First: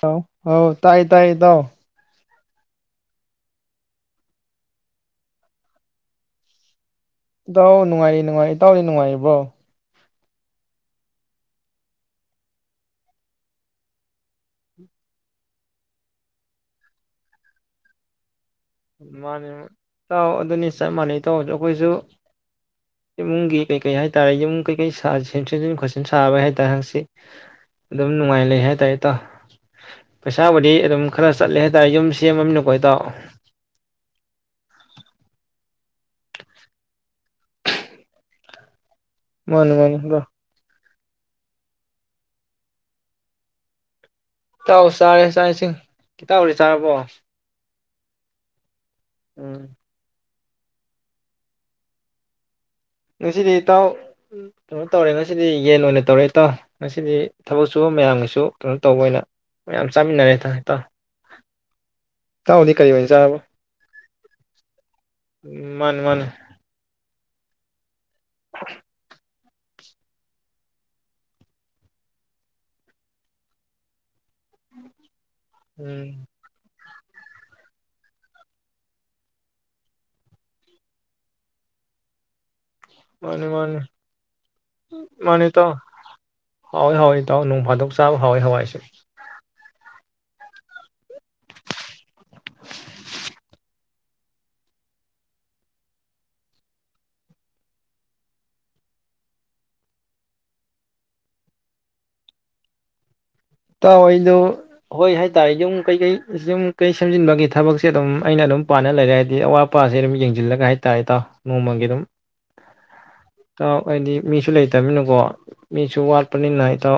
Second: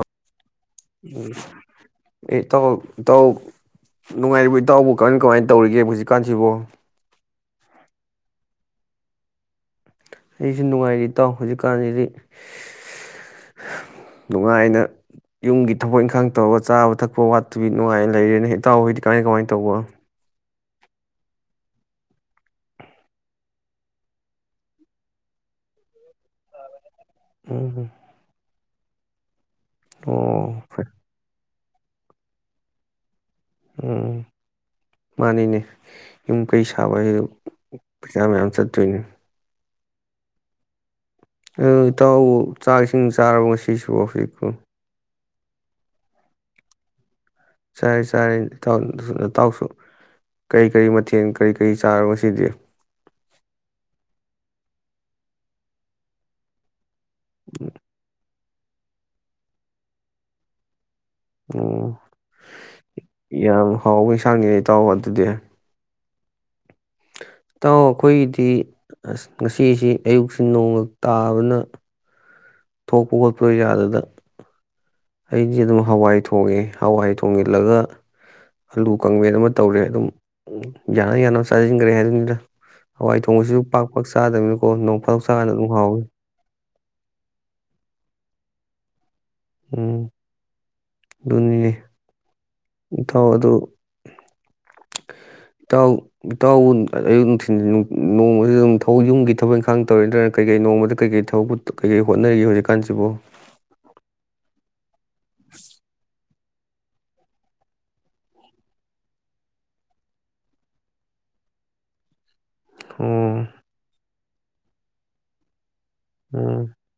ꯍꯥꯎ ꯍ ꯇꯥꯏ ꯇꯥꯏ ꯇ ꯑꯥꯎ ꯑꯦ ꯏꯇꯥꯎ ꯏꯇꯥꯎ ꯅꯨꯡꯉꯥꯏꯔꯤꯕ ꯏꯇꯥꯎꯕꯨ ꯀꯃꯥꯏ ꯀꯃꯥꯏꯅ ꯇꯧꯔꯤꯒꯦ ꯍꯧꯖꯤꯛꯀꯥꯟꯁꯤꯕꯣ ꯏꯇꯥꯎ ꯅꯨꯡꯉꯥꯏꯔꯤ ꯅꯨꯡꯉꯥꯏꯔꯤ ꯏꯇꯥꯎꯅꯤ ꯅꯨꯡꯉꯥꯏꯔꯤꯕꯣ ꯑꯩꯁꯨ ꯅꯨꯡꯉꯥꯏꯔꯤꯇꯥꯎ ꯍꯧꯖꯤꯛꯀꯥꯟꯁꯤꯗꯤ ꯅꯨꯡꯉꯥꯏꯅ ꯌꯨꯝꯒꯤ ꯊꯕꯛ ꯏꯪꯈꯥꯡ ꯇꯧꯔꯒ ꯆꯥꯕ ꯊꯛꯄ ꯋꯥꯠꯇꯕꯤ ꯅꯨꯡꯉꯥꯏꯅ ꯂꯩꯔꯦꯅ ꯇꯥꯎꯣꯏꯗꯤ ꯀꯃꯥꯏ ꯃꯥꯅꯦ ꯀꯃꯥꯏꯅ ꯇꯧꯕ ꯏꯇꯥꯎ ꯑꯗꯨꯅꯤ ꯆꯞ ꯃꯥꯟꯅꯩ ꯇꯧꯕꯗꯣ ꯑꯩꯈꯣꯏꯁꯨ ꯏꯃꯨꯡꯒꯤ ꯀꯩꯀꯩ ꯍꯥꯏꯇꯥꯔꯦ ꯌꯨꯝ ꯀꯩꯀꯩ ꯁꯦꯝꯖꯤꯟ ꯈꯣꯠꯆꯤꯟ ꯁꯥꯕꯩ ꯍꯥꯏꯇꯥꯔꯦ ꯍꯪꯁꯤ ꯎꯝ ꯑꯗꯨꯝ ꯅꯨꯡꯉꯥꯏ ꯂꯩ ꯍꯥꯏ ꯥꯏ [unintelligible] ꯑꯣ ꯄꯩꯁꯥꯕꯨꯗꯤ ꯐꯩ ꯑꯗꯨꯝ ꯈꯔ ꯆꯠꯂꯦ ꯍꯥꯏꯇꯥꯔꯦ ꯌꯨꯝ ꯁꯦꯝꯃꯃꯤꯅꯀꯣ ꯍꯥꯏꯇꯥꯥꯎ ꯎꯝ ꯃꯥꯅꯤꯅꯦ ꯌꯨꯝ ꯀꯩ ꯁꯥꯕ ꯍꯥꯏꯗ ꯄꯩꯁꯥ ꯃꯌꯥꯝ ꯆꯠꯇꯣꯏꯅꯦ ꯃꯥꯅꯤ ꯃꯥꯅꯤ ꯂ [unintelligible] ꯑ ꯏꯇꯥꯎ ꯆꯥꯛ ꯏꯁꯤꯡ ꯆꯥꯔꯕ ꯉꯁꯤꯁꯨ ꯍꯧꯖꯤꯛ ꯇꯥꯎꯁꯔꯦ ꯏꯆꯥꯥꯛ ꯏꯁꯤꯡ ꯏꯇꯧꯗꯤꯆꯥꯔꯕꯣ ꯆꯔꯦ ꯆꯔꯦ ꯏꯇꯥꯎ ꯑꯗꯨ ꯇꯥꯎꯁꯨ ꯎꯝ ꯀꯔꯤ ꯀꯔꯤ ꯃꯊꯦꯜ ꯀꯔꯤ ꯀꯔꯤ ꯆꯥꯔ ꯉꯁꯤꯗꯤ ꯉꯁꯤꯗꯤ ꯏꯇꯥꯎ ꯀꯩꯅꯣ ꯇꯧꯔꯦ ꯉꯁꯤꯗꯤ ꯌꯦꯟ ꯑꯣꯏꯅ ꯇꯧꯔꯦ ꯏꯇꯥꯎ ꯉꯁꯤꯗꯤ ꯊꯕꯛ ꯁꯨꯕ ꯃꯌꯥꯝꯒꯤꯁꯨ ꯀꯩꯅꯣ ꯇꯧꯕ ꯑꯣꯏꯅ ꯃꯌꯥꯝ ꯆꯥꯃꯤꯟꯅꯔꯦ ꯍꯥꯏꯇꯥ ꯍꯥꯏꯇꯥꯔꯦ ꯎꯝ ꯑꯣꯏꯅ ꯆꯥꯔꯕ ꯌꯥꯝ ꯍꯥꯎꯕ ꯏꯟꯁꯥꯡꯅꯤ ꯑꯩ ꯏꯇꯥꯎꯕ ꯑꯗꯨꯗꯤ ꯎꯝ ꯃꯥꯅꯤ ꯃꯥꯅꯤ ꯇꯥꯎ ꯑꯩꯈꯣꯏꯒꯤꯗꯤ ꯑꯁ ꯉꯁꯤꯁꯤ ꯑꯌꯨꯛꯁꯤ ꯅꯣꯡꯒ ꯇꯥꯕꯅ ꯊꯣꯛꯄ ꯈꯣꯠꯄ ꯌꯥꯗꯅ ꯑꯩꯗꯤ ꯑꯗꯨꯝ ꯍꯋꯥꯏ ꯎꯝ ꯊꯣꯡꯉꯦ ꯍꯋꯥꯏ ꯊꯣꯡ ꯏꯜꯂꯒ ꯑꯂꯨ ꯀꯥꯡꯕꯦꯟ ꯑꯃ ꯇꯧꯔꯦ ꯑꯗꯨꯝ ꯌꯥꯅ ꯌꯥꯅꯕ ꯆꯥꯁꯤꯟꯈ꯭ꯔꯦ ꯍꯥꯏꯗꯨꯅꯤꯗ ꯍꯋꯥꯏ ꯃꯥꯅꯤ ꯊꯣꯡꯁꯨ ꯃꯥꯅꯤ ꯄꯥꯛ ꯄꯥꯛ ꯆꯥꯗꯕꯅꯤꯀꯣ ꯅꯣꯡ ꯐꯔꯧ ꯆꯥ ꯀꯥꯟꯅ ꯑꯗꯨꯝ ꯍꯥꯎꯏꯤ ꯍꯥꯎꯋꯏ ꯍꯥꯎꯏ ꯏꯇꯥꯎ ꯅꯣꯡ ꯐꯥꯗꯣꯛ ꯆꯥꯕ ꯍꯥꯎꯋꯏ ꯍꯋꯥꯏꯁꯦ ꯎꯝ ꯑꯗꯨꯅꯤꯅꯦ ꯍꯥꯎ ꯑꯗꯨ ꯏꯇꯥꯎ ꯏꯇꯥꯎ ꯑꯌꯨꯛ ꯅꯨꯡꯊꯤꯜ ꯅꯣꯡꯃꯁꯤ ꯑꯗꯨꯝ ꯊꯕꯛ ꯌꯨꯝꯒꯤ ꯊꯕꯛ ꯏꯪꯈꯥꯡ ꯇꯧꯔꯤ ꯅꯠꯇ꯭ꯔꯅ ꯀꯩꯀꯩ ꯅꯣꯡꯃꯗ ꯀꯩꯀꯩ ꯊꯕꯛ ꯀꯩꯀꯩ ꯍꯣꯠꯅꯔꯤꯒꯦ ꯍꯧꯖꯤꯛꯀꯥꯟꯁꯤꯕꯨ ꯇ ꯑꯣꯏꯣꯏꯗꯨ ꯍꯣꯏ ꯍꯥꯏꯇꯥꯔꯦ ꯌꯨꯝ ꯀꯩꯀꯩ ꯁꯨꯝ ꯀꯩ ꯁꯦꯝꯖꯤꯟꯕꯒꯤ ꯊꯕꯛꯁꯦ ꯑꯗꯨꯝ ꯑꯩꯅ ꯑꯗꯨꯝ ꯄꯥꯅ ꯂꯩꯔꯦ ꯍꯥꯏꯗꯤ ꯑꯋꯥꯠ ꯑꯄꯥꯁꯦ ꯑꯗꯨꯝ ꯌꯦꯡꯁꯤꯜꯂꯒ ꯍꯥꯏꯇꯥꯥꯔꯦꯇꯥꯎ ꯅꯣꯡꯃꯒꯤ ꯑꯗꯨꯝ ꯑꯣ ꯀ ꯑꯅꯤ ꯃꯤꯁꯨ ꯂꯩꯇꯃꯤꯅꯀꯣ ꯃꯤꯁꯨ ꯋꯥꯠꯄꯅꯤꯅ ꯎꯝ ꯇ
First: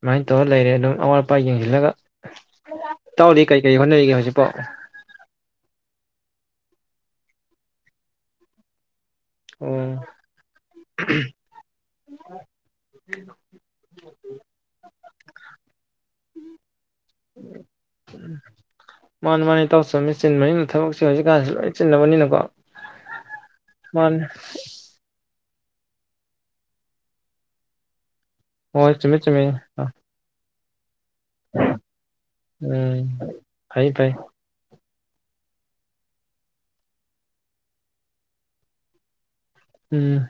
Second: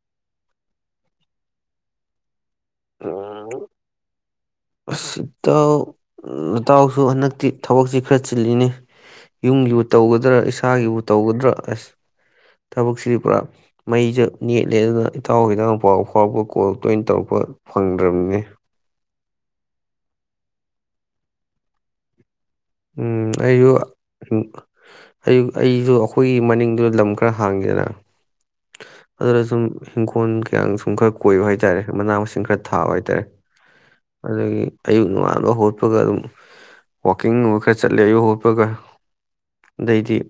ꯁꯃꯥꯏꯅ ꯇꯧꯔ ꯂꯩꯔꯦ ꯑꯗꯨꯝ ꯑꯋꯥꯠ ꯑꯄꯥ ꯌꯦꯡꯁꯤꯜꯂꯒ ꯇꯧꯔꯤ ꯀꯔꯤ ꯀꯔꯤ ꯍꯣꯠꯅꯔꯤꯒꯦ ꯍꯧꯖꯤꯛ ꯑꯇꯥꯎ ꯏꯇꯥꯎꯁꯨ ꯍꯟꯗꯛꯇꯤ ꯊꯕꯛꯁꯤ ꯈꯔ ꯆꯤꯜꯂꯤꯅꯤ ꯌꯨꯝꯒꯤꯕꯨ ꯑꯣ ꯇꯧꯒꯗ꯭ꯔꯥ ꯏꯁꯥꯒꯤꯕꯨ ꯇꯧꯒꯗ꯭ꯔꯥ ꯑꯁ ꯊꯕꯛꯁꯤꯗꯤ ꯄꯨꯔꯥ ꯃꯩꯁ ꯅꯦꯠꯂꯦ ꯑꯗꯨꯅ ꯇꯥꯎꯈꯤꯗꯪ ꯄꯥꯎ ꯐꯥꯎꯕ ꯀꯣꯜ ꯇꯣꯏꯅ ꯇꯧꯔꯛꯄ ꯐꯪꯗ꯭ꯔꯕꯅꯤ ꯃꯥꯅꯤ ꯃꯥꯅꯦ ꯇꯧ ꯆꯃꯤ ꯆꯤꯟꯕꯅꯤꯅ ꯊꯕꯛꯁꯦ ꯍꯧꯖꯤꯛꯀꯥꯟꯁꯤꯦ ꯂꯣꯏ ꯆꯤꯟꯅꯕꯅꯤꯅꯀꯣ ꯎꯝ ꯑꯨ ꯃꯥꯅꯤ ꯑꯨ ꯑꯩꯁꯨ ꯑꯩꯈꯣꯏꯒꯤ ꯃꯅꯤꯡꯗꯨꯗ ꯂꯝ ꯈꯔ ꯍꯥꯡꯉꯦꯗꯅ ꯍꯣꯏ ꯆꯨꯝꯃꯤ ꯑꯗꯨꯗ ꯆꯨꯝꯃꯤ ꯁꯨꯝ ꯏꯤꯡꯈꯣꯜ ꯀꯌꯥ ꯑꯣꯀ [unintelligible] ꯀꯣꯏꯕ ꯍꯥꯏꯇꯥꯔꯦ ꯃꯅꯥ ꯃꯁꯤꯡ ꯈꯔ ꯊꯥꯕ ꯎꯝ ꯍꯥꯏꯇꯥꯔꯦ ꯐꯩ ꯐꯩ ꯑꯗꯨꯗꯒꯤ ꯑꯌꯨꯛ ꯉꯉꯥꯟꯕ ꯍꯣꯠꯄꯒ ꯑꯗꯨꯝ ꯋꯥꯋꯥꯛꯀꯤꯡ ꯈꯔ ꯆꯠꯂꯦ ꯑꯌꯨ ꯍꯣꯠꯄꯒ ꯎꯝ ꯗꯩꯗꯞ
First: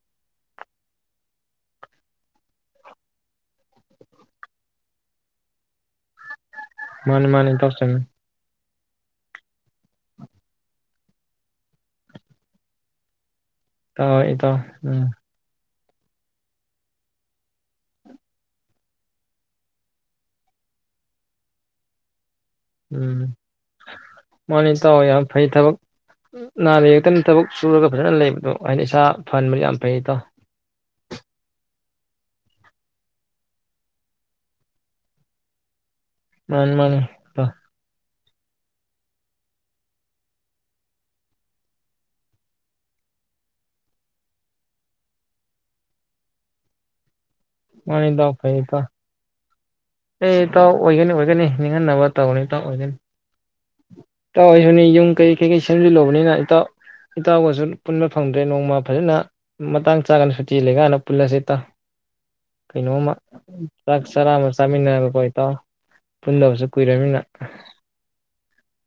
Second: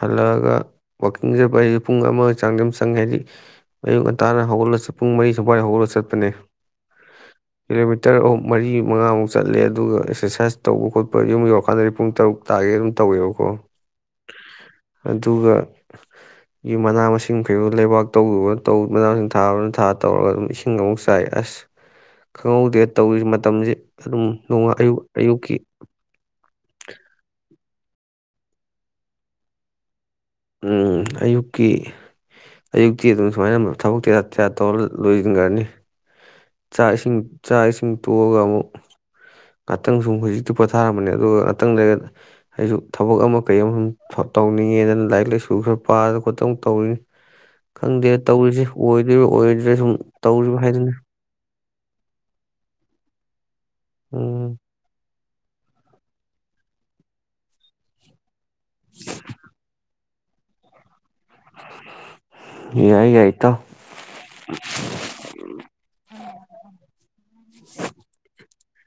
ꯍꯜꯂꯛꯑꯒ ꯋꯥꯛꯀꯤꯡ ꯆꯠꯄ ꯑꯩꯁ ꯄꯨꯡ ꯑꯃꯒꯤꯒ ꯆꯥꯡꯗꯤ ꯑꯗꯨꯝ ꯆꯪꯉꯦ ꯍꯥꯏꯗꯤ ꯑꯌꯨ ꯉꯟꯇꯥꯅ ꯍꯧꯒꯠꯂ ꯄꯨꯡ ꯃꯔꯤ ꯁꯨꯋꯥꯥꯏꯗ ꯍꯧꯒꯠꯂꯒ ꯆꯠꯄꯅꯦ ꯃꯥꯅꯤ ꯃꯥꯅꯤ ꯏꯇꯥꯎ ꯆꯨꯝꯃꯤ ꯀꯤꯂꯣꯃꯤꯇꯔ ꯑꯣ ꯃꯔꯤ ꯃꯉꯥꯃꯨꯛ ꯆꯠꯂꯦ ꯑꯗꯨꯒ ꯑꯦꯛꯁꯔꯁꯥꯏꯁ ꯇꯧꯕ ꯈꯣꯠꯄ ꯌꯨꯝ ꯌꯧꯔꯀꯥꯟꯗꯗꯤ ꯄꯨꯡ ꯇꯔꯨꯛ ꯇꯥꯒꯦ ꯑꯗꯨꯝ ꯇꯧꯋꯦꯕꯀꯣ ꯍ ꯍ ꯏꯇꯣ ꯎꯝ ꯌ ꯃꯅꯥ ꯃꯁꯤꯡ ꯐꯩꯔ ꯂꯩꯕꯥꯛ ꯇꯧꯗꯕꯅꯧ ꯃꯅꯥ ꯃꯁꯤꯡ ꯊꯥꯕꯅ ꯊꯥ ꯇꯧꯔꯒ ꯑꯗꯨꯝ ꯏꯁꯤꯡ ꯑꯃꯨꯛ ꯆꯥꯏ ꯑꯁ ꯈꯪꯍꯧꯗꯦ ꯇꯧꯔꯤ ꯎꯝ ꯃꯇꯝꯁꯦ ꯑꯗꯨꯝ ꯅꯣꯡ ꯃꯥꯅꯤ ꯑꯌꯨꯛ ꯏꯇꯥꯎ ꯌꯥꯝ ꯐꯩ ꯑꯌꯨꯛꯀꯤ ꯊꯕꯛ ꯅꯥ ꯌꯦ ꯌꯦꯛꯇꯅ ꯊꯕꯛ ꯆꯨꯔꯒ ꯐꯖꯅ ꯂꯩꯕꯗꯣ ꯑꯩꯅ ꯏꯁꯥ ꯐꯍꯟꯕꯅꯤ ꯌꯥꯝ ꯐꯩꯇꯣ ꯎꯝ ꯑꯌꯨꯛꯀꯤ ꯑꯌꯨꯛꯇꯤ ꯑꯗꯨꯝ ꯁꯨꯃꯥꯏꯅ ꯊꯕꯛꯤꯔ ꯇꯦꯔ ꯇꯧꯔ ꯂꯣꯏꯁꯤꯟꯈ꯭ꯔꯅꯤ ꯃꯥꯅꯤ ꯆꯥꯛ ꯃꯥꯅꯤ ꯏꯁꯤꯡ ꯏꯇꯥꯎ ꯆꯥꯛ ꯏꯁꯤꯡ ꯇꯣꯛꯑꯒ ꯑꯃꯨꯛ ꯉꯥꯛꯇꯪ ꯁꯨꯝ ꯍꯧꯖꯤꯛꯇꯤ ꯄꯣꯊꯥꯔꯝꯕꯅꯦ ꯑꯗꯨꯒ ꯉꯥꯛꯇꯪꯗ ꯑꯩꯁꯨ ꯊꯕꯛ ꯑꯃ ꯀꯩ ꯑꯃ ꯁꯨꯝ ꯇꯧꯅꯤꯡꯉꯦꯗꯅ ꯂꯥꯏꯔꯤꯛ ꯂꯛ ꯂꯥꯏꯁꯨ ꯈꯔ ꯄꯥꯔꯒ ꯈꯠꯇꯪ ꯇꯧꯔꯤꯅꯤ ꯃꯥꯅꯤ ꯈꯪꯗꯦ ꯏꯇꯥꯎ ꯐꯩ ꯇꯧꯔꯤꯁꯤ ꯏꯇꯥꯎ ꯑꯣꯏꯗꯣꯏꯔꯤꯕ ꯑꯣꯏ ꯑꯦ ꯏꯇꯥꯎ ꯑꯣꯏꯒꯅꯤ ꯑꯣꯏꯒꯅꯤ ꯅꯤꯡꯍꯟꯅꯕ ꯇꯧꯅꯤ ꯇ ꯑꯣꯏꯒꯅꯤ ꯎꯝ ꯇꯋꯥꯅꯤ ꯌꯦ ꯀꯩ ꯀꯩꯀꯩ ꯁꯦꯝꯖꯤꯜꯂꯨꯕꯅꯤꯅ ꯏꯇꯥꯎ ꯏꯇꯥꯎꯒꯁꯨ ꯄꯨꯟꯕ ꯐꯪꯕ ꯅꯣꯡꯃ ꯐꯖꯅ ꯃꯇꯥꯡ ꯆꯒꯅꯨꯤ ꯂꯩꯒꯅ ꯄꯨꯜꯂꯁꯦ ꯇ ꯌꯥꯏ ꯀꯩꯅꯣꯝꯃ ꯌꯥꯏ ꯏꯇꯥꯎ ꯆꯥꯛ ꯆꯥꯔꯥ ꯇꯥꯃꯤꯜꯒ ꯄ ꯇ ꯐꯨꯜꯂꯕꯁꯨ ꯀꯨꯏꯔꯃꯤꯅ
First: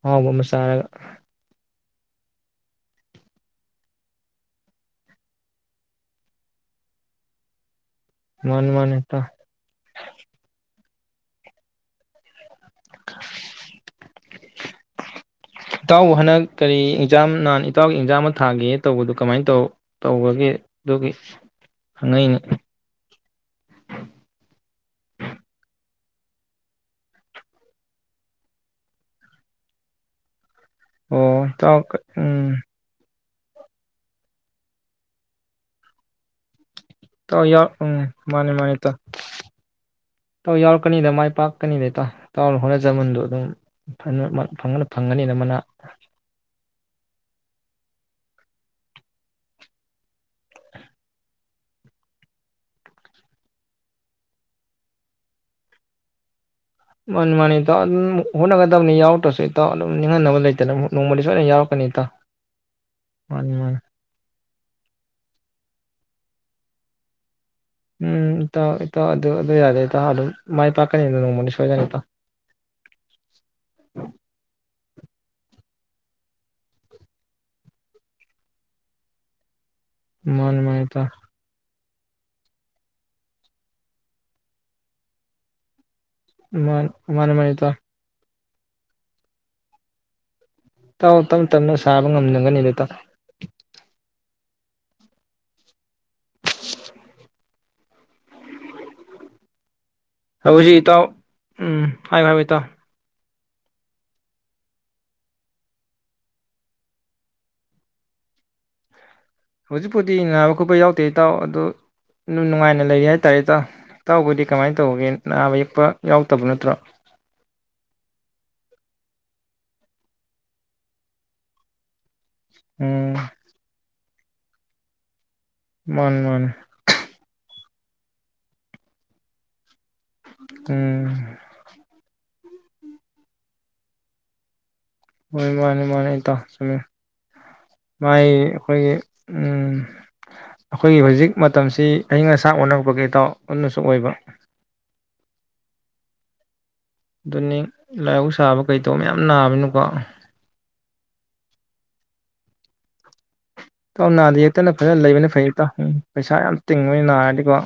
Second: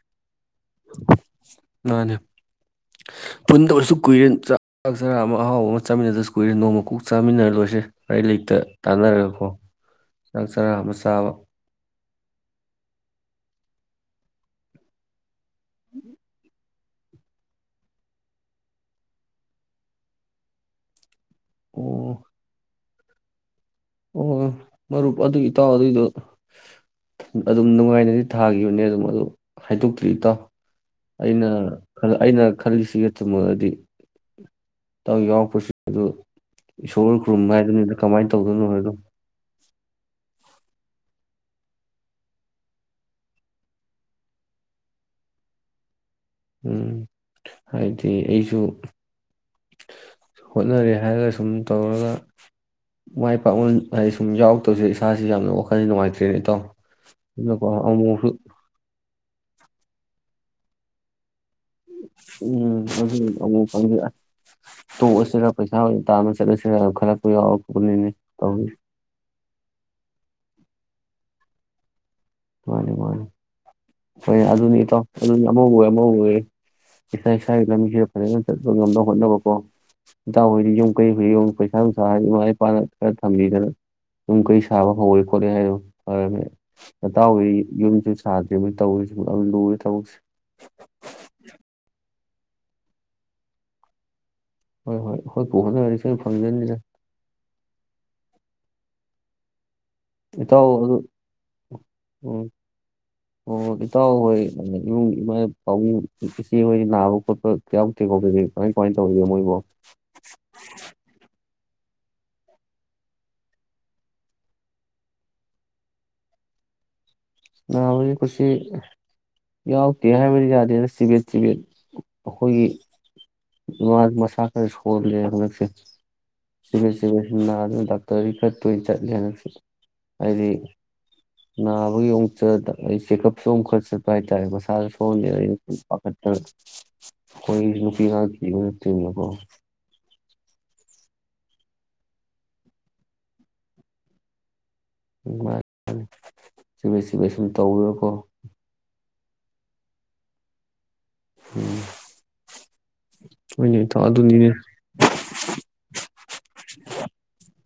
ꯍꯥꯎꯕ ꯃꯥ [inaudible] ꯅꯍꯥꯅꯦ ꯄꯨꯟꯗ ꯑꯣꯏꯔꯁꯨ ꯀꯨꯏꯔꯦ ꯆꯥꯛ ꯆꯔꯥ ꯑꯃ ꯑꯍꯥꯎꯕ ꯑꯃ ꯆꯥꯃꯤꯟꯅꯗꯁꯨ ꯀꯨꯏꯔꯦ ꯅꯣꯡꯃ ꯀꯣꯛ ꯆꯥꯃꯤꯟꯅꯔ ꯂꯣꯏꯔꯦ ꯍꯩ ꯂꯩꯇ ꯃꯥꯅꯤ ꯃꯥꯅꯤ ꯏꯇꯥꯎ ꯇꯥꯟꯅꯔꯒꯀꯣ ꯆꯥꯛ ꯆꯔꯥ ꯑꯃ ꯇꯕ [inaudible] ꯇꯥꯎꯎ ꯍꯅ ꯀꯔꯤ ꯑꯦꯟꯖꯥꯝ ꯅꯍꯥꯟ ꯏꯇꯥꯎꯒꯤ ꯑꯦꯟꯖꯥꯝ ꯑꯃ ꯊꯥꯒꯦ ꯇꯧꯕꯗꯨ ꯀꯃꯥꯏꯅ ꯇꯧ ꯇꯧꯕꯒꯦ ꯑꯗꯨꯒꯤ ꯑꯣ ꯑꯉꯥꯏꯅꯦ ꯑꯣ ꯃꯔꯨꯞ ꯑꯗꯨ ꯏꯇꯥꯎ ꯑꯗꯨꯏꯗꯣ ꯑꯗꯨꯝ ꯅꯨꯡꯉꯥꯏꯅꯗꯤ ꯊꯥꯈꯤꯕꯅꯦ ꯑꯗꯨꯝ ꯑꯗꯨ ꯍꯥꯏꯗꯣꯛꯇ꯭ꯔꯤ ꯏꯇꯥꯎ ꯑꯩꯅ ꯑꯣ ꯏꯇꯥꯎ ꯑꯩꯅ ꯎꯝ ꯈꯜꯂꯤꯁꯤꯒ ꯆꯠꯇꯃꯗꯤ ꯌꯥꯎꯔꯛꯄꯁꯤ ꯑꯗꯨ ꯏꯁꯣꯔ ꯈꯨꯔꯨꯝ ꯏꯇꯥꯎ ꯌꯥꯎ ꯍꯥꯏꯗꯨꯅꯤꯗ ꯀꯃꯥꯏꯅ ꯇꯧꯗꯣꯏꯅꯣ ꯍꯥꯏꯗꯣ ꯇ ꯌꯥꯎꯔꯛꯀꯅꯤꯗ ꯃꯥꯏ ꯄꯥꯛꯀꯅꯤꯗꯇ ꯇ ꯍꯣꯠꯅꯖꯃꯟꯗꯣ ꯑꯗꯨꯝ ꯐꯪꯒꯅꯤꯅ ꯃꯅꯥ ꯎꯝ ꯍꯥꯏꯗꯤ ꯑꯩꯁꯨ ꯍꯣꯠꯅꯔꯦ ꯍꯥꯏꯔꯒ ꯁꯨꯝ ꯇꯧꯔꯒ ꯃꯥꯏ ꯄꯥꯛꯅ ꯍꯥꯏꯗꯤ ꯁꯨꯝ ꯌꯥꯎꯔꯛꯇꯕꯁꯦ ꯏꯁꯥꯁꯤ ꯌꯥꯝꯅ ꯋꯥꯈꯜ ꯅꯨꯡꯉꯥꯏꯇ꯭ꯔꯦꯅꯦ ꯏꯇꯥꯎ ꯃꯕꯤ ꯃꯥꯅꯤ ꯑꯗꯨꯅꯀꯣ ꯑꯗꯨꯝ ꯑꯃꯨꯛꯁꯨ ꯍꯣꯠꯅꯒꯗꯕꯅꯤ ꯌꯥꯥꯎ ꯐꯁꯨ ꯏꯇꯥꯎ ꯑꯗꯨꯝ ꯅꯤꯡꯍꯟꯅꯕ ꯂꯩꯇꯅ ꯅꯣꯡꯃꯗꯤ ꯁꯣꯏꯅ ꯌꯥꯎ ꯎꯝ ꯐ ꯃꯥꯅꯤ [unintelligible] ꯇꯨ ꯑꯁꯤꯗ ꯄꯩꯁꯥ ꯑꯣꯏ ꯇꯥꯅ ꯆꯠ ꯑꯁꯤꯗ ꯈꯔ ꯀꯎ ꯎꯝ ꯏ ꯇ ꯏ ꯇꯥꯎ ꯑꯗꯨ ꯑꯗꯨ ꯌꯥꯗꯦ ꯏ ꯑꯗꯨꯝ ꯃꯥꯏ ꯄꯥꯛꯀꯅꯤꯗ ꯅꯣꯡꯃꯅꯤ ꯁꯣꯏꯗꯅꯤ ꯃꯥꯅꯤ ꯃꯥꯅꯤ ꯐꯣꯏ ꯑꯗꯨꯅꯤ ꯏꯇꯣ ꯑꯗꯨꯅꯤ ꯑꯃ ꯍꯧꯋꯦ ꯏꯁꯥ ꯏꯁꯥꯒꯤ ꯂꯝꯕꯤꯁꯦ ꯐꯖꯅ ꯆꯠꯄ ꯉꯝꯅꯕ ꯍꯣꯠꯅꯕꯀꯣ ꯗꯥ ꯃꯥꯅꯤ ꯍꯣꯏꯔꯤ ꯃꯥꯅꯤ ꯌ ꯏꯇꯥꯎ ꯀꯩ ꯍ ꯀꯩ ꯁꯥꯅꯨꯡꯁꯥ ꯏꯃꯥ ꯏꯄꯥꯅ ꯈꯔ ꯊꯝꯕꯤꯗꯅ ꯁꯨꯝ ꯀꯩ ꯁꯥꯕ ꯍꯧꯔꯦ ꯈꯣꯠꯂꯦ ꯍꯥꯏꯗꯣ ꯐꯔꯥꯅꯤ ꯃꯥꯅꯤ ꯃꯥꯅꯤ ꯑꯇꯥꯎꯋꯤ ꯃꯥꯅꯤ ꯏꯇꯥꯎ ꯌꯨꯝꯁꯤ ꯁꯥ ꯇꯧ ꯂꯔ ꯇꯧ ꯇꯥꯎ ꯇꯞ ꯇꯞꯅ ꯁꯥꯕ ꯉꯝꯅꯒꯅꯤꯗꯇꯥꯎ ꯍꯣꯏ ꯍꯣꯏ ꯍꯣꯏ ꯄꯣꯍꯅꯔꯤ ꯁ ꯐꯪꯖꯅꯤꯗ ꯍꯧꯖꯤꯛ ꯏꯇꯥꯎ ꯎꯝ ꯎꯝ ꯍꯥꯏꯌꯨ ꯍꯥꯏꯌꯨ ꯎꯝ ꯏꯇꯥꯎ ꯑꯣ ꯏꯇꯥꯎ ꯍꯣꯏ ꯏꯃꯨꯡ ꯏꯃꯥ ꯏꯄꯥꯕꯨꯡ ꯏꯆꯦ ꯍꯣꯏꯗꯤ ꯅꯥꯕ ꯈꯣꯠꯄ ꯌꯥꯎꯗꯦꯀꯣ ꯀꯩ ꯀꯩ ꯀꯃꯥꯏ ꯀꯃꯥꯏ ꯍꯧꯖꯤꯛꯄꯨꯗꯤ ꯅꯥꯥꯕ ꯈꯣꯠꯄ ꯌꯥꯎꯗꯦ ꯏꯇꯥꯎ ꯑꯗꯣ ꯑꯗꯨ ꯅꯨꯡꯉꯥꯏꯅ ꯂꯩꯔꯤ ꯍꯥꯏ ꯇꯥꯔꯦ ꯏꯇꯥꯎ ꯏꯇꯥꯎꯕꯨꯗꯤ ꯀꯃꯥꯏꯅ ꯇꯧꯒꯦ ꯅꯥꯕ ꯌꯦꯛꯄ ꯌꯥꯎꯗꯕ ꯅꯠꯇ꯭ꯔꯣ ꯅꯥꯕꯒꯤ ꯈꯣꯏꯁꯤ ꯌꯥꯎꯗꯦ ꯍꯥꯏꯕꯗꯤ ꯌꯥꯗꯦ ꯆꯤꯕꯦꯠ ꯆꯤꯕꯦꯠ ꯑꯩꯈꯣꯏꯒꯤ ꯎꯝ ꯏꯃꯥ ꯃꯁꯥ ꯈꯔ ꯁꯣꯟꯂꯦꯕ ꯁꯦ ꯃꯥꯅꯤ ꯃꯥꯅꯤ ꯆꯤꯕꯦꯠ ꯆꯤꯕꯦꯠ ꯁꯨꯝ ꯅꯥ ꯑꯗꯨ ꯗꯥꯛꯇꯔꯗꯤ ꯈꯔ ꯇꯣꯏꯅ ꯆꯠꯂꯦ ꯍꯟꯗꯛꯁꯨ ꯍꯥꯏꯗꯤ ꯎꯝ ꯅꯥꯕꯒꯤ ꯑꯃꯨꯛ ꯆꯦꯛꯑꯞꯁꯨ ꯈꯔ ꯆꯠꯄ ꯍꯥꯏꯇꯥꯔꯦ ꯃꯁꯥ ꯍꯣꯏ ꯃꯥꯅꯤ ꯃꯥꯅꯤ ꯄꯥꯈꯠꯇꯅ ꯏꯇꯥꯎ ꯆꯨꯝꯃꯤ ꯈꯣꯏꯒꯤ ꯅꯨꯄꯤ ꯑꯉꯥꯡ ꯃꯥꯏ ꯊꯤꯕ ꯑꯩꯈꯣꯏꯒꯤ ꯅꯠꯇ꯭ꯔꯤꯅꯀꯣ ꯎꯝ ꯑꯩꯈꯣꯏꯒꯤ ꯍꯧꯖꯤꯛ ꯃꯇꯝꯁꯤ ꯑꯏꯪ ꯑꯁꯥ ꯑꯣꯟꯅꯔꯛꯄꯒꯤ ꯏꯇꯥꯎ ꯑꯗꯨꯅꯁꯨ ꯑꯣꯏꯕ ꯃꯥ ꯆꯤꯕꯦꯠ ꯆꯤꯕꯦꯠ ꯁꯨꯝ ꯑꯗꯨꯅꯤ ꯇꯧꯔꯒꯀꯣ ꯂꯥꯏꯍꯧ ꯁꯥꯕ ꯀꯩ ꯇꯧꯕ ꯃꯌꯥꯝ ꯅꯥꯕꯅꯤꯅꯀꯣ ꯎꯝ ꯍꯣꯏꯅꯦ ꯏꯇꯥꯎ ꯥꯏꯇꯥꯎ ꯅꯥꯗ ꯑꯗꯨꯅꯤꯅꯦ ꯌꯦꯛꯇꯅ ꯐꯖꯅ ꯂꯩꯕꯅ ꯐꯩ ꯏꯇꯥꯎ ꯄꯩꯁꯥ ꯌꯥꯝ ꯇꯤꯡꯕꯅꯤ ꯅꯥꯔꯗꯤꯀꯣ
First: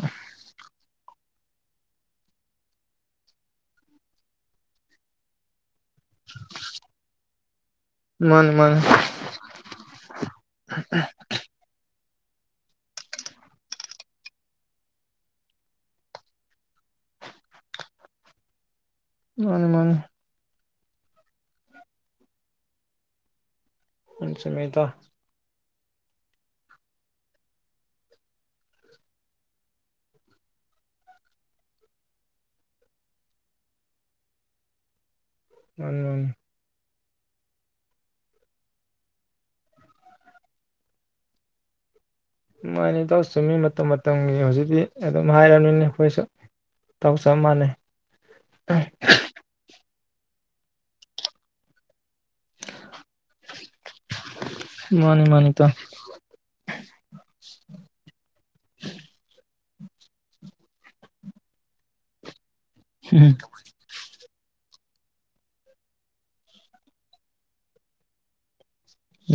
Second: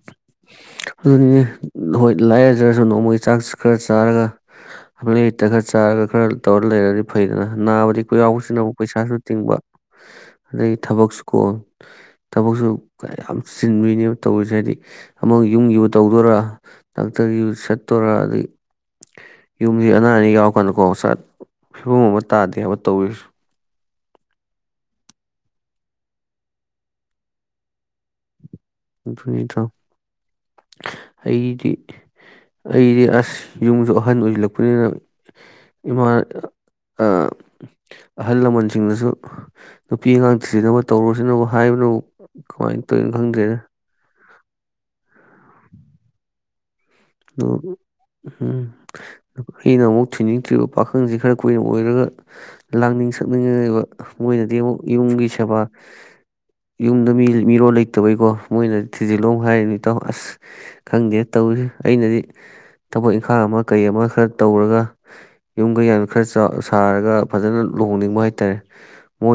ꯑꯗꯨꯅꯤꯅꯦ ꯍꯣꯏ ꯂꯥꯏꯔꯖ꯭ꯔꯁꯨ ꯅꯣꯡꯃꯒꯤ ꯆꯥꯛꯁꯨ ꯈꯔ ꯆꯥꯔꯒ ꯑꯔꯩ ꯂꯩꯇ ꯈꯔ ꯆꯥꯔꯒ ꯈꯔ ꯇꯧꯔ ꯂꯩꯔꯗꯤ ꯐꯩꯗꯅ ꯅꯥꯕꯗꯤ ꯑꯈꯣꯏ ꯃꯥꯅꯤ ꯌꯥꯎꯕꯁꯤꯅ ꯃꯥꯅꯤ ꯑꯃꯨꯛ ꯄꯩꯁꯥꯁꯨ ꯇꯤꯡꯕ ꯑꯗꯗꯒꯤ ꯊꯕꯛꯁꯨ ꯀꯣꯟ ꯊꯕꯛꯁꯨ ꯌꯥꯝ ꯆꯤꯟꯗꯣꯏꯅꯦꯕ ꯇꯧꯔꯤꯁꯦ ꯍꯥꯏꯗꯤ ꯌꯨꯝꯒꯤꯕꯨ ꯇꯧꯗꯣꯏꯔꯥ ꯗꯥꯛꯇꯔꯒꯤꯕꯨ ꯆꯠꯇꯣꯏꯔ ꯑꯗꯩ ꯃꯥꯅꯤ ꯌꯨꯝꯁꯤ ꯃꯥꯅꯤ ꯑꯅꯥ ꯑꯅꯦꯛ ꯌꯥꯎ ꯀꯣꯏꯅ ꯀꯣ ꯐꯤꯕꯝ ꯑꯃ ꯇꯥꯗꯦ ꯍꯥꯏꯕ ꯇꯧꯕꯤꯔꯁꯨ ꯎꯝ ꯆꯨꯝꯃꯤ ꯏꯇꯥꯎ ꯑꯗꯨꯅꯤ ꯏꯇꯥꯎ ꯑꯩꯒꯤ ꯑꯩꯗꯤ ꯑꯁ ꯌꯨꯝꯁꯨ ꯑꯍꯟ ꯑꯣꯏꯁꯤꯜꯂꯛꯄꯅꯤꯅ ꯃꯥꯅꯤ ꯏꯃꯥ ꯃꯥꯅꯤ ꯑꯍꯜ ꯂꯃꯟꯁꯤꯡꯗꯁꯨ ꯅꯨꯄꯤ ꯑꯉꯥꯡ ꯊꯤꯖꯤꯟꯅꯕ ꯇꯧꯔꯁꯤꯅꯕꯨ ꯍꯥꯏꯕꯁꯤꯅꯕꯨ ꯃꯥꯅꯤ ꯏꯇꯥꯎ ꯆꯨꯝꯃꯦ ꯃꯅꯝ ꯃ ꯃꯇꯝꯒꯤ ꯍꯧꯖꯤꯛꯇꯤ ꯑꯗꯨꯝ ꯍꯥꯏꯔꯕꯅꯤꯅꯦ ꯑꯩꯈꯣꯏꯁꯨ ꯏꯇꯥꯎ ꯆꯞ ꯑꯣ ꯃꯥꯟꯅꯩ ꯎꯝ ꯑꯩꯅ ꯑꯃꯨꯛ ꯊꯤꯅꯤꯡꯇ꯭ꯔꯤꯕ ꯄꯥꯈꯪꯁꯤ ꯈꯔ ꯀꯨꯏꯅ ꯑꯣꯏꯔꯒ ꯂꯥꯡꯅꯤꯡ ꯁꯛꯅꯤꯡꯉꯦꯕ ꯃꯣꯏꯅꯗꯤ ꯑꯃꯨꯛ ꯃꯥꯅꯤ ꯌꯨꯝꯒꯤ ꯃꯥꯅꯤ ꯁꯦꯕꯥ ꯏꯇꯥꯎ ꯌꯨꯝꯗ ꯃꯤ ꯃꯤꯔꯣꯜ ꯂꯩꯇꯕꯩꯀꯣ ꯃꯣꯏꯅꯗꯤ ꯊꯤꯖꯤꯜꯂꯣ ꯑꯃꯨꯛ ꯍꯥꯏꯔꯅꯤ ꯇꯧ ꯑꯁ ꯈꯪꯗꯦ ꯇꯧꯁꯤ ꯑꯩꯅꯗꯤ ꯊꯕꯛ ꯎꯝ ꯏꯪꯈꯥꯡ ꯑꯃ ꯀꯩ ꯑꯃ ꯈꯔ ꯇꯧꯔꯒ ꯌꯨꯝ ꯀꯩ ꯌꯥꯝ ꯈꯔ ꯁꯥꯔꯒ ꯐꯖꯅ ꯂꯨꯍꯣꯡꯅꯤꯡꯕ ꯍꯥꯏꯇꯥꯔꯦ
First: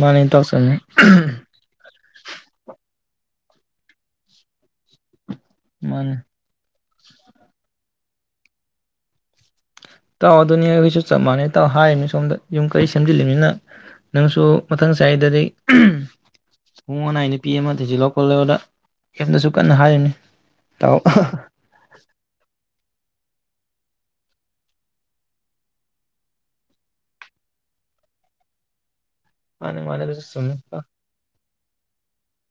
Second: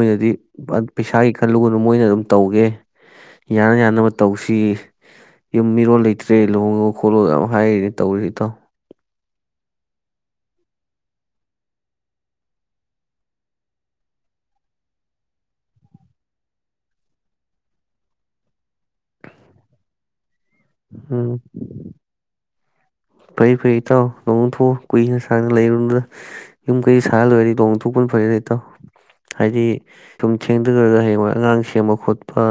ꯃꯥꯅꯤ ꯏꯇꯥꯎ ꯆꯨꯝꯃꯤ ꯄꯩꯁꯥꯒꯤ ꯈꯜꯂꯨꯒꯨꯅꯨ ꯃꯣꯏꯅ ꯑꯗꯨꯝ ꯇꯧꯒꯦ ꯌꯥꯅ ꯌꯥꯅꯕ ꯇꯧꯁꯤ ꯌꯨꯝ ꯃꯤꯔꯣꯜ ꯃꯥꯅꯤ ꯂꯩꯇ꯭ꯔꯦ ꯂꯨꯍꯣꯡꯉꯣꯛ ꯄꯣꯠꯂꯣꯗ ꯌꯥꯝ ꯍꯥꯏꯔꯤꯅꯦ ꯇꯧꯔꯤꯁꯤꯇꯥꯎ ꯇꯥꯎ ꯑꯗꯨꯅꯤ ꯑꯩꯈꯣꯏꯁꯨ ꯆꯞ ꯃꯥꯟꯅꯩ ꯇꯥꯎ ꯍꯥꯏꯔꯤꯅꯤ ꯁꯣꯝꯗ ꯌꯨꯝ ꯀꯩ ꯁꯦꯝꯖꯤꯜꯂꯤꯕꯅꯤꯅ ꯅꯪꯁꯨ ꯃꯊꯪ ꯆꯍꯤꯗꯗꯤ ꯊꯣꯡ ꯑꯅꯥꯏ ꯅꯨꯄꯤ ꯑꯃ ꯊꯤꯖꯤꯜꯂ ꯈꯣꯠꯂꯗ ꯀꯩꯝꯇꯁꯨ ꯀꯟꯅ ꯍꯥꯏꯔꯤꯅꯤ ꯇꯥꯎ ꯎꯝ ꯐꯩ ꯐꯩ ꯏꯇꯥꯎ ꯂꯣꯡꯣꯡꯊꯣꯛꯎ ꯀꯨꯏꯅ ꯁꯥꯡꯅ ꯂꯩꯔꯨꯗꯅ ꯌꯨꯝ ꯀꯩ ꯁꯥꯥꯡꯅ ꯂꯣꯏꯔꯗꯤ ꯂꯣꯡꯣꯡꯊꯣꯛꯄꯅ ꯐꯔ ꯂꯩ ꯏꯇꯥꯎ ꯍꯥꯏꯗꯤ ꯃꯥꯅꯤ ꯃꯥꯅꯤ ꯑꯗꯨꯁꯨ ꯁꯨꯝ ꯆꯨꯝꯃꯤ ꯏꯇꯥꯎ ꯊꯦꯡꯗꯈꯔꯒ ꯍꯌꯦꯡꯉꯣꯏ ꯑꯉꯥꯡꯁꯤꯡ ꯁꯦꯝꯕ ꯈꯣꯠꯄ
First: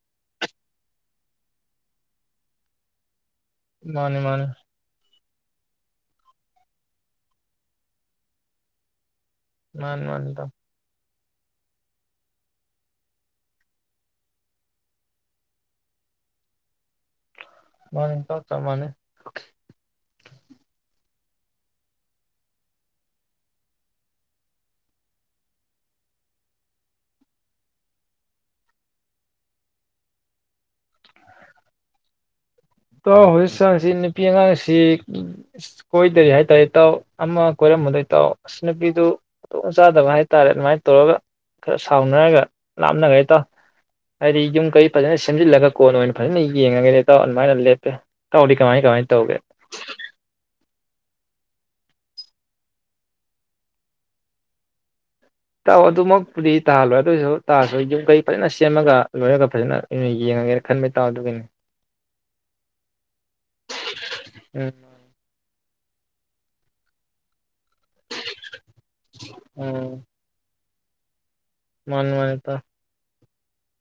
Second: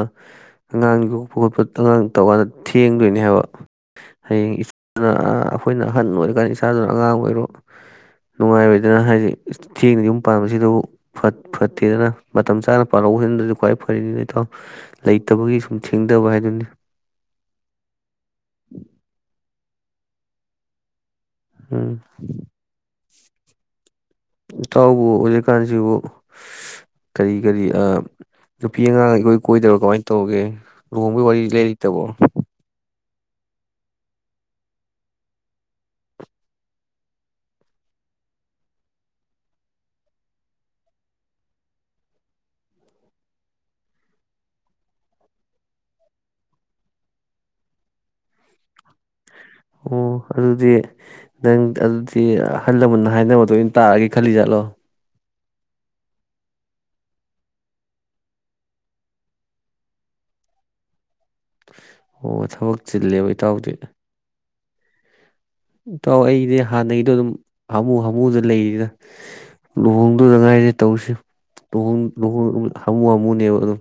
ꯑꯉꯥꯡ ꯌꯣꯛꯄ ꯈꯣꯠꯄ ꯑꯉꯥꯡ ꯇꯧꯀꯥꯟꯗ ꯊꯦꯡꯗꯣꯏꯅꯦ ꯍꯥꯏꯕ ꯃꯥꯅꯦ ꯃꯥꯅꯦ ꯍꯌꯦꯡ ꯏꯆꯥꯗꯨꯅ ꯑꯩꯈꯣꯏꯅ ꯑꯍꯟ ꯑꯣꯏꯔꯀꯥꯟꯗ ꯏꯁꯆꯥꯗꯨꯅ ꯑꯉꯥꯡ ꯑꯣꯏꯔꯣ ꯅꯨꯡꯉꯥꯏꯔꯣꯏꯗꯅ ꯍꯥꯏꯁꯤ ꯆꯦꯡꯅ ꯃꯥꯅꯤ ꯌꯨꯝ ꯃꯥꯅꯤ ꯏꯇꯥꯎ ꯄꯥꯟꯕꯁꯤ ꯑꯗꯨꯕꯨ ꯐꯠ ꯐꯠꯇꯦꯗꯅ ꯃꯇꯝ ꯆꯥꯅ ꯄꯥꯜꯍꯧꯁꯤꯗꯁꯨ ꯈ꯭ꯋꯥꯏ ꯐꯔꯤꯅꯤ ꯏꯇꯥꯎ ꯂꯩꯇꯕꯒꯤ ꯁꯨꯝ ꯊꯦꯡꯗꯕ ꯍꯥꯏꯗꯨꯅꯤ ꯃꯥꯅꯦ ꯆ ꯆ ꯃꯥꯅꯦ ꯎꯝ ꯏꯇꯥꯎꯕꯨ ꯍꯧꯖꯤꯛꯀꯥꯟꯁꯤꯕꯨ ꯀꯔꯤ ꯀꯔꯤ ꯅꯨꯄꯤ ꯑꯉꯥꯡ ꯑꯩꯈꯣꯏ ꯀꯣꯏꯗꯕ ꯀꯃꯥꯏꯅ ꯇꯧꯒꯦ ꯂꯨꯍꯣꯡꯕꯒꯤ ꯋꯥꯔꯤ ꯂꯩꯔꯤꯇꯕꯣ ꯏꯇꯥꯎ ꯍꯧꯖꯤꯛ ꯆꯥꯡꯁꯤ ꯅꯨꯄꯤ ꯑꯉꯥꯡꯁꯤ ꯀꯣꯏꯗꯔꯤ ꯍꯥꯏꯇꯥꯔꯦ ꯏꯇꯥꯎ ꯑꯃ ꯀꯣꯏꯔꯝꯃꯗꯣꯏ ꯇꯥꯎ ꯑꯁ ꯅꯨꯄꯤꯗꯨ ꯈꯨꯗꯣꯡ ꯆꯥꯗꯕ ꯍꯥꯏꯇꯥꯔꯦ ꯑꯗꯨꯃꯥꯏꯅ ꯇꯧꯔꯒ ꯈꯔ ꯁꯥꯎꯅꯔꯒ ꯂꯥꯞꯅꯈꯦ ꯇꯥꯎ ꯍꯥꯏꯗꯤ ꯌꯨꯝ ꯀꯩ ꯐꯖꯅ ꯁꯦꯝꯖꯤꯜꯂꯒ ꯀꯣꯟ ꯑꯣꯏꯅ ꯐꯖꯅ ꯌꯦꯡꯉꯒꯅꯦꯇꯥꯎ ꯀꯃꯥꯏꯅ ꯂꯦꯞꯄꯦ ꯇꯧꯔꯤ ꯀꯃꯥꯏ ꯀꯃꯥꯏꯅ ꯇꯧꯒꯦ ꯑꯣ ꯑꯗꯨꯗꯤ ꯅꯪ ꯑꯗꯨꯗꯤ ꯑꯍꯜ ꯂꯃꯟꯅ ꯍꯥꯏꯅꯕꯗꯣ ꯑ ꯑꯣꯏꯅ ꯇꯥꯔꯒꯦ ꯈꯜꯂꯤ ꯆꯠꯂꯣ ꯇꯥꯎ ꯑꯗꯨꯃꯛꯄꯨꯗꯤ ꯇꯥꯍꯜꯂꯣꯏ ꯑꯗꯨ ꯑꯣꯏꯔꯁꯨ ꯇꯥꯔꯁꯨ ꯌꯨꯝꯈꯩ ꯐꯖꯅ ꯁꯦꯝꯃꯒ ꯂꯣꯏꯔꯒ ꯐꯖꯅ ꯌꯦꯡꯉꯒꯦꯅ ꯈꯟꯕꯩ ꯇꯥꯎꯑꯣ ꯑꯗꯨꯒꯤꯅꯦ ꯑꯣ ꯊꯕꯛ ꯆꯤꯜꯂꯦꯕ ꯇꯎꯗꯦ ꯎꯝ ꯏꯇꯥꯎ ꯑꯩꯗꯤ ꯍꯥꯟꯅꯒꯤꯗꯣ ꯑꯗꯨꯝ ꯍꯥꯃꯨ ꯍꯥꯃꯨꯗ ꯂꯩꯔꯤꯗ ꯎꯝ ꯂꯨꯍꯣꯡꯗꯨꯗ ꯉꯥꯏꯔꯦ ꯇꯧꯁꯤ ꯇꯍꯨꯝ ꯃꯥꯅꯤ ꯃꯥꯅꯤ ꯏꯇꯥꯎ ꯇꯍ ꯍꯝꯨꯨ ꯑꯗꯨ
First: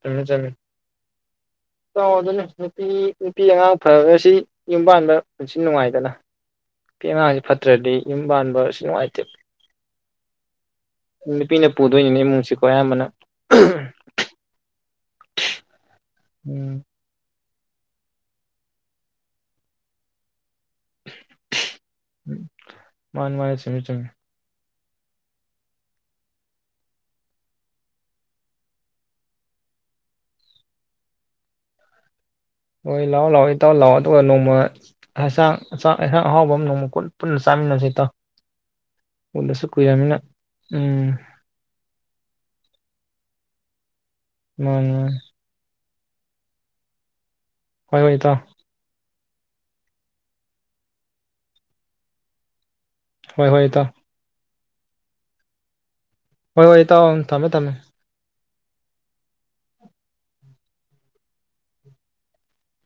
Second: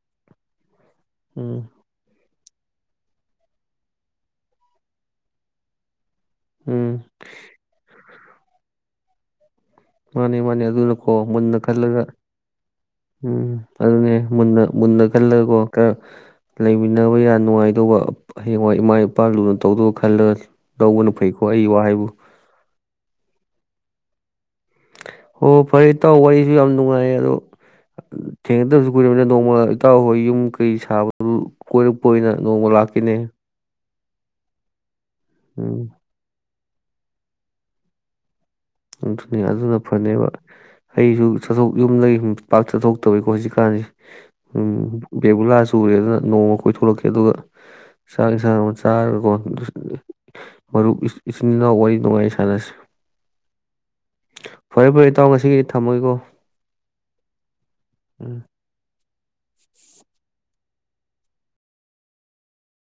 ꯊꯃꯦ ꯆꯃꯦ ꯎꯝ ꯑꯣ ꯑꯗꯨꯅꯦ ꯅꯨꯄꯤ ꯅꯨꯄꯤ ꯑꯉꯥꯡ ꯐꯕꯁꯤ ꯌꯨꯝꯕꯥꯗ ꯄꯨꯟꯁꯤ ꯅꯨꯡꯉꯥꯏꯗꯅ ꯎꯝ ꯀꯃꯖꯤ ꯐꯠꯇꯔꯦꯗꯤ ꯌꯨꯝ ꯄꯥꯟꯕꯁꯨ ꯅꯨꯡꯉꯥꯏꯇꯦꯕ ꯃꯥꯅꯦ ꯃꯥꯅꯦ ꯑꯗꯨꯅꯀꯣ ꯃꯨꯟꯅ ꯅꯨꯄꯤꯅ ꯈꯜꯂꯒ ꯄꯨꯗꯣꯏꯅꯤꯅꯦ ꯏꯃꯨꯡꯁꯤꯀꯣ ꯑꯌꯥꯝꯕꯅ ꯎꯝ ꯑꯗꯨꯅꯦ ꯃꯨꯟꯅ ꯃꯨꯟꯅ ꯈꯜꯂꯒꯀꯣ ꯈꯔ ꯎꯝ ꯂꯩꯃꯤꯟꯅꯕ ꯌꯥꯅꯤ ꯅꯨꯡꯉꯥꯏꯗꯧꯕ ꯍꯌꯦꯡꯋꯥꯏ ꯏꯃꯥ ꯏꯄꯥ ꯂꯨꯅ ꯇꯧꯗꯧꯕ ꯈꯜꯂꯒ ꯂꯧꯕꯅ ꯐꯩꯀꯣ ꯑꯩ ꯋꯥ ꯍꯥꯏꯕꯨ ꯃꯥꯅꯤ ꯃꯥꯥꯟꯅꯤ ꯆꯨꯃꯤ ꯆꯨꯝꯃꯤ ꯍꯣ ꯐꯔꯦ ꯏꯇꯥꯎ ꯋꯥꯔꯤꯁꯨ ꯌꯥꯝ ꯅꯨꯡꯉꯥꯏ ꯑꯗꯣ ꯊꯦꯡꯅꯗꯕꯁꯨ ꯀꯨꯏꯔꯕꯅꯤꯅ ꯅꯣꯡꯃ ꯏꯇꯥꯎ ꯍꯣꯏ ꯌꯨꯝ ꯀꯩ ꯁꯥꯕꯗꯨ ꯀꯣꯏꯔꯛꯄ ꯑꯣꯏꯅ ꯅꯣꯡꯃ ꯍꯣꯏ ꯂꯛꯑꯣ ꯂꯥꯛꯀꯦꯅꯦ ꯂꯥꯛꯑꯣ ꯏꯇꯥꯎ ꯂꯛꯑꯣ ꯑꯗꯨꯒ ꯅꯣꯡꯃ ꯍ ꯆꯥꯛ ꯎꯝ ꯆꯥꯛ ꯏꯟꯁꯥꯡ ꯑꯍꯥꯎꯕ ꯑꯃ ꯅꯣꯡꯃ ꯀꯣꯟ ꯄꯨꯟꯅ ꯆꯃꯤꯟꯅꯁꯦ ꯏꯇꯥꯎ ꯑꯗꯨꯅꯤ ꯎꯗꯁꯨ ꯑꯗꯨꯅ ꯀꯨꯏꯔꯃꯤꯅ ꯐꯅꯦꯕ ꯎꯝ ꯑꯩꯁꯨ ꯆꯥꯠꯊꯣꯛ ꯌꯨꯝꯗꯒꯤ ꯁꯨꯝ ꯄꯥꯛ ꯆꯠꯊꯣꯛꯇꯕꯩꯀꯣ ꯍꯧꯖꯤꯛꯀꯥꯟꯁꯤ ꯎꯝ ꯃꯥꯅꯤ ꯃꯥꯅꯤ ꯕꯦꯕꯨꯂꯥ ꯆꯨ ꯇꯨꯔꯦ ꯑꯗꯨꯅ ꯅꯣꯡꯃ ꯀꯣꯏꯊꯂꯛꯀꯦ ꯑꯗꯨꯒ ꯍꯣꯏ ꯍꯣꯏ ꯆꯥꯛ ꯏꯇꯥꯎ ꯏꯟꯁꯥꯡ ꯑꯃ ꯆꯥꯔ [unintelligible] ꯃꯔꯨꯞ ꯏꯆꯤ ꯏꯆꯤꯟ ꯏꯅꯥꯎ ꯋꯥꯔꯤ ꯅꯨꯡꯉꯥꯏ ꯁꯥꯟꯅꯁꯤ ꯍꯣꯏ ꯍꯣꯏ ꯏꯇꯥꯎ ꯐꯔꯦ ꯐꯔꯦ ꯏꯇꯥꯎ ꯉꯁꯤꯒꯤꯗꯤ ꯊꯝꯃꯒꯦꯀꯣ ꯍꯣꯏ ꯍꯣꯏ ꯏꯇꯥꯎ ꯎꯝ ꯊꯝꯃꯦ ꯊꯝꯃꯦ [inaudible]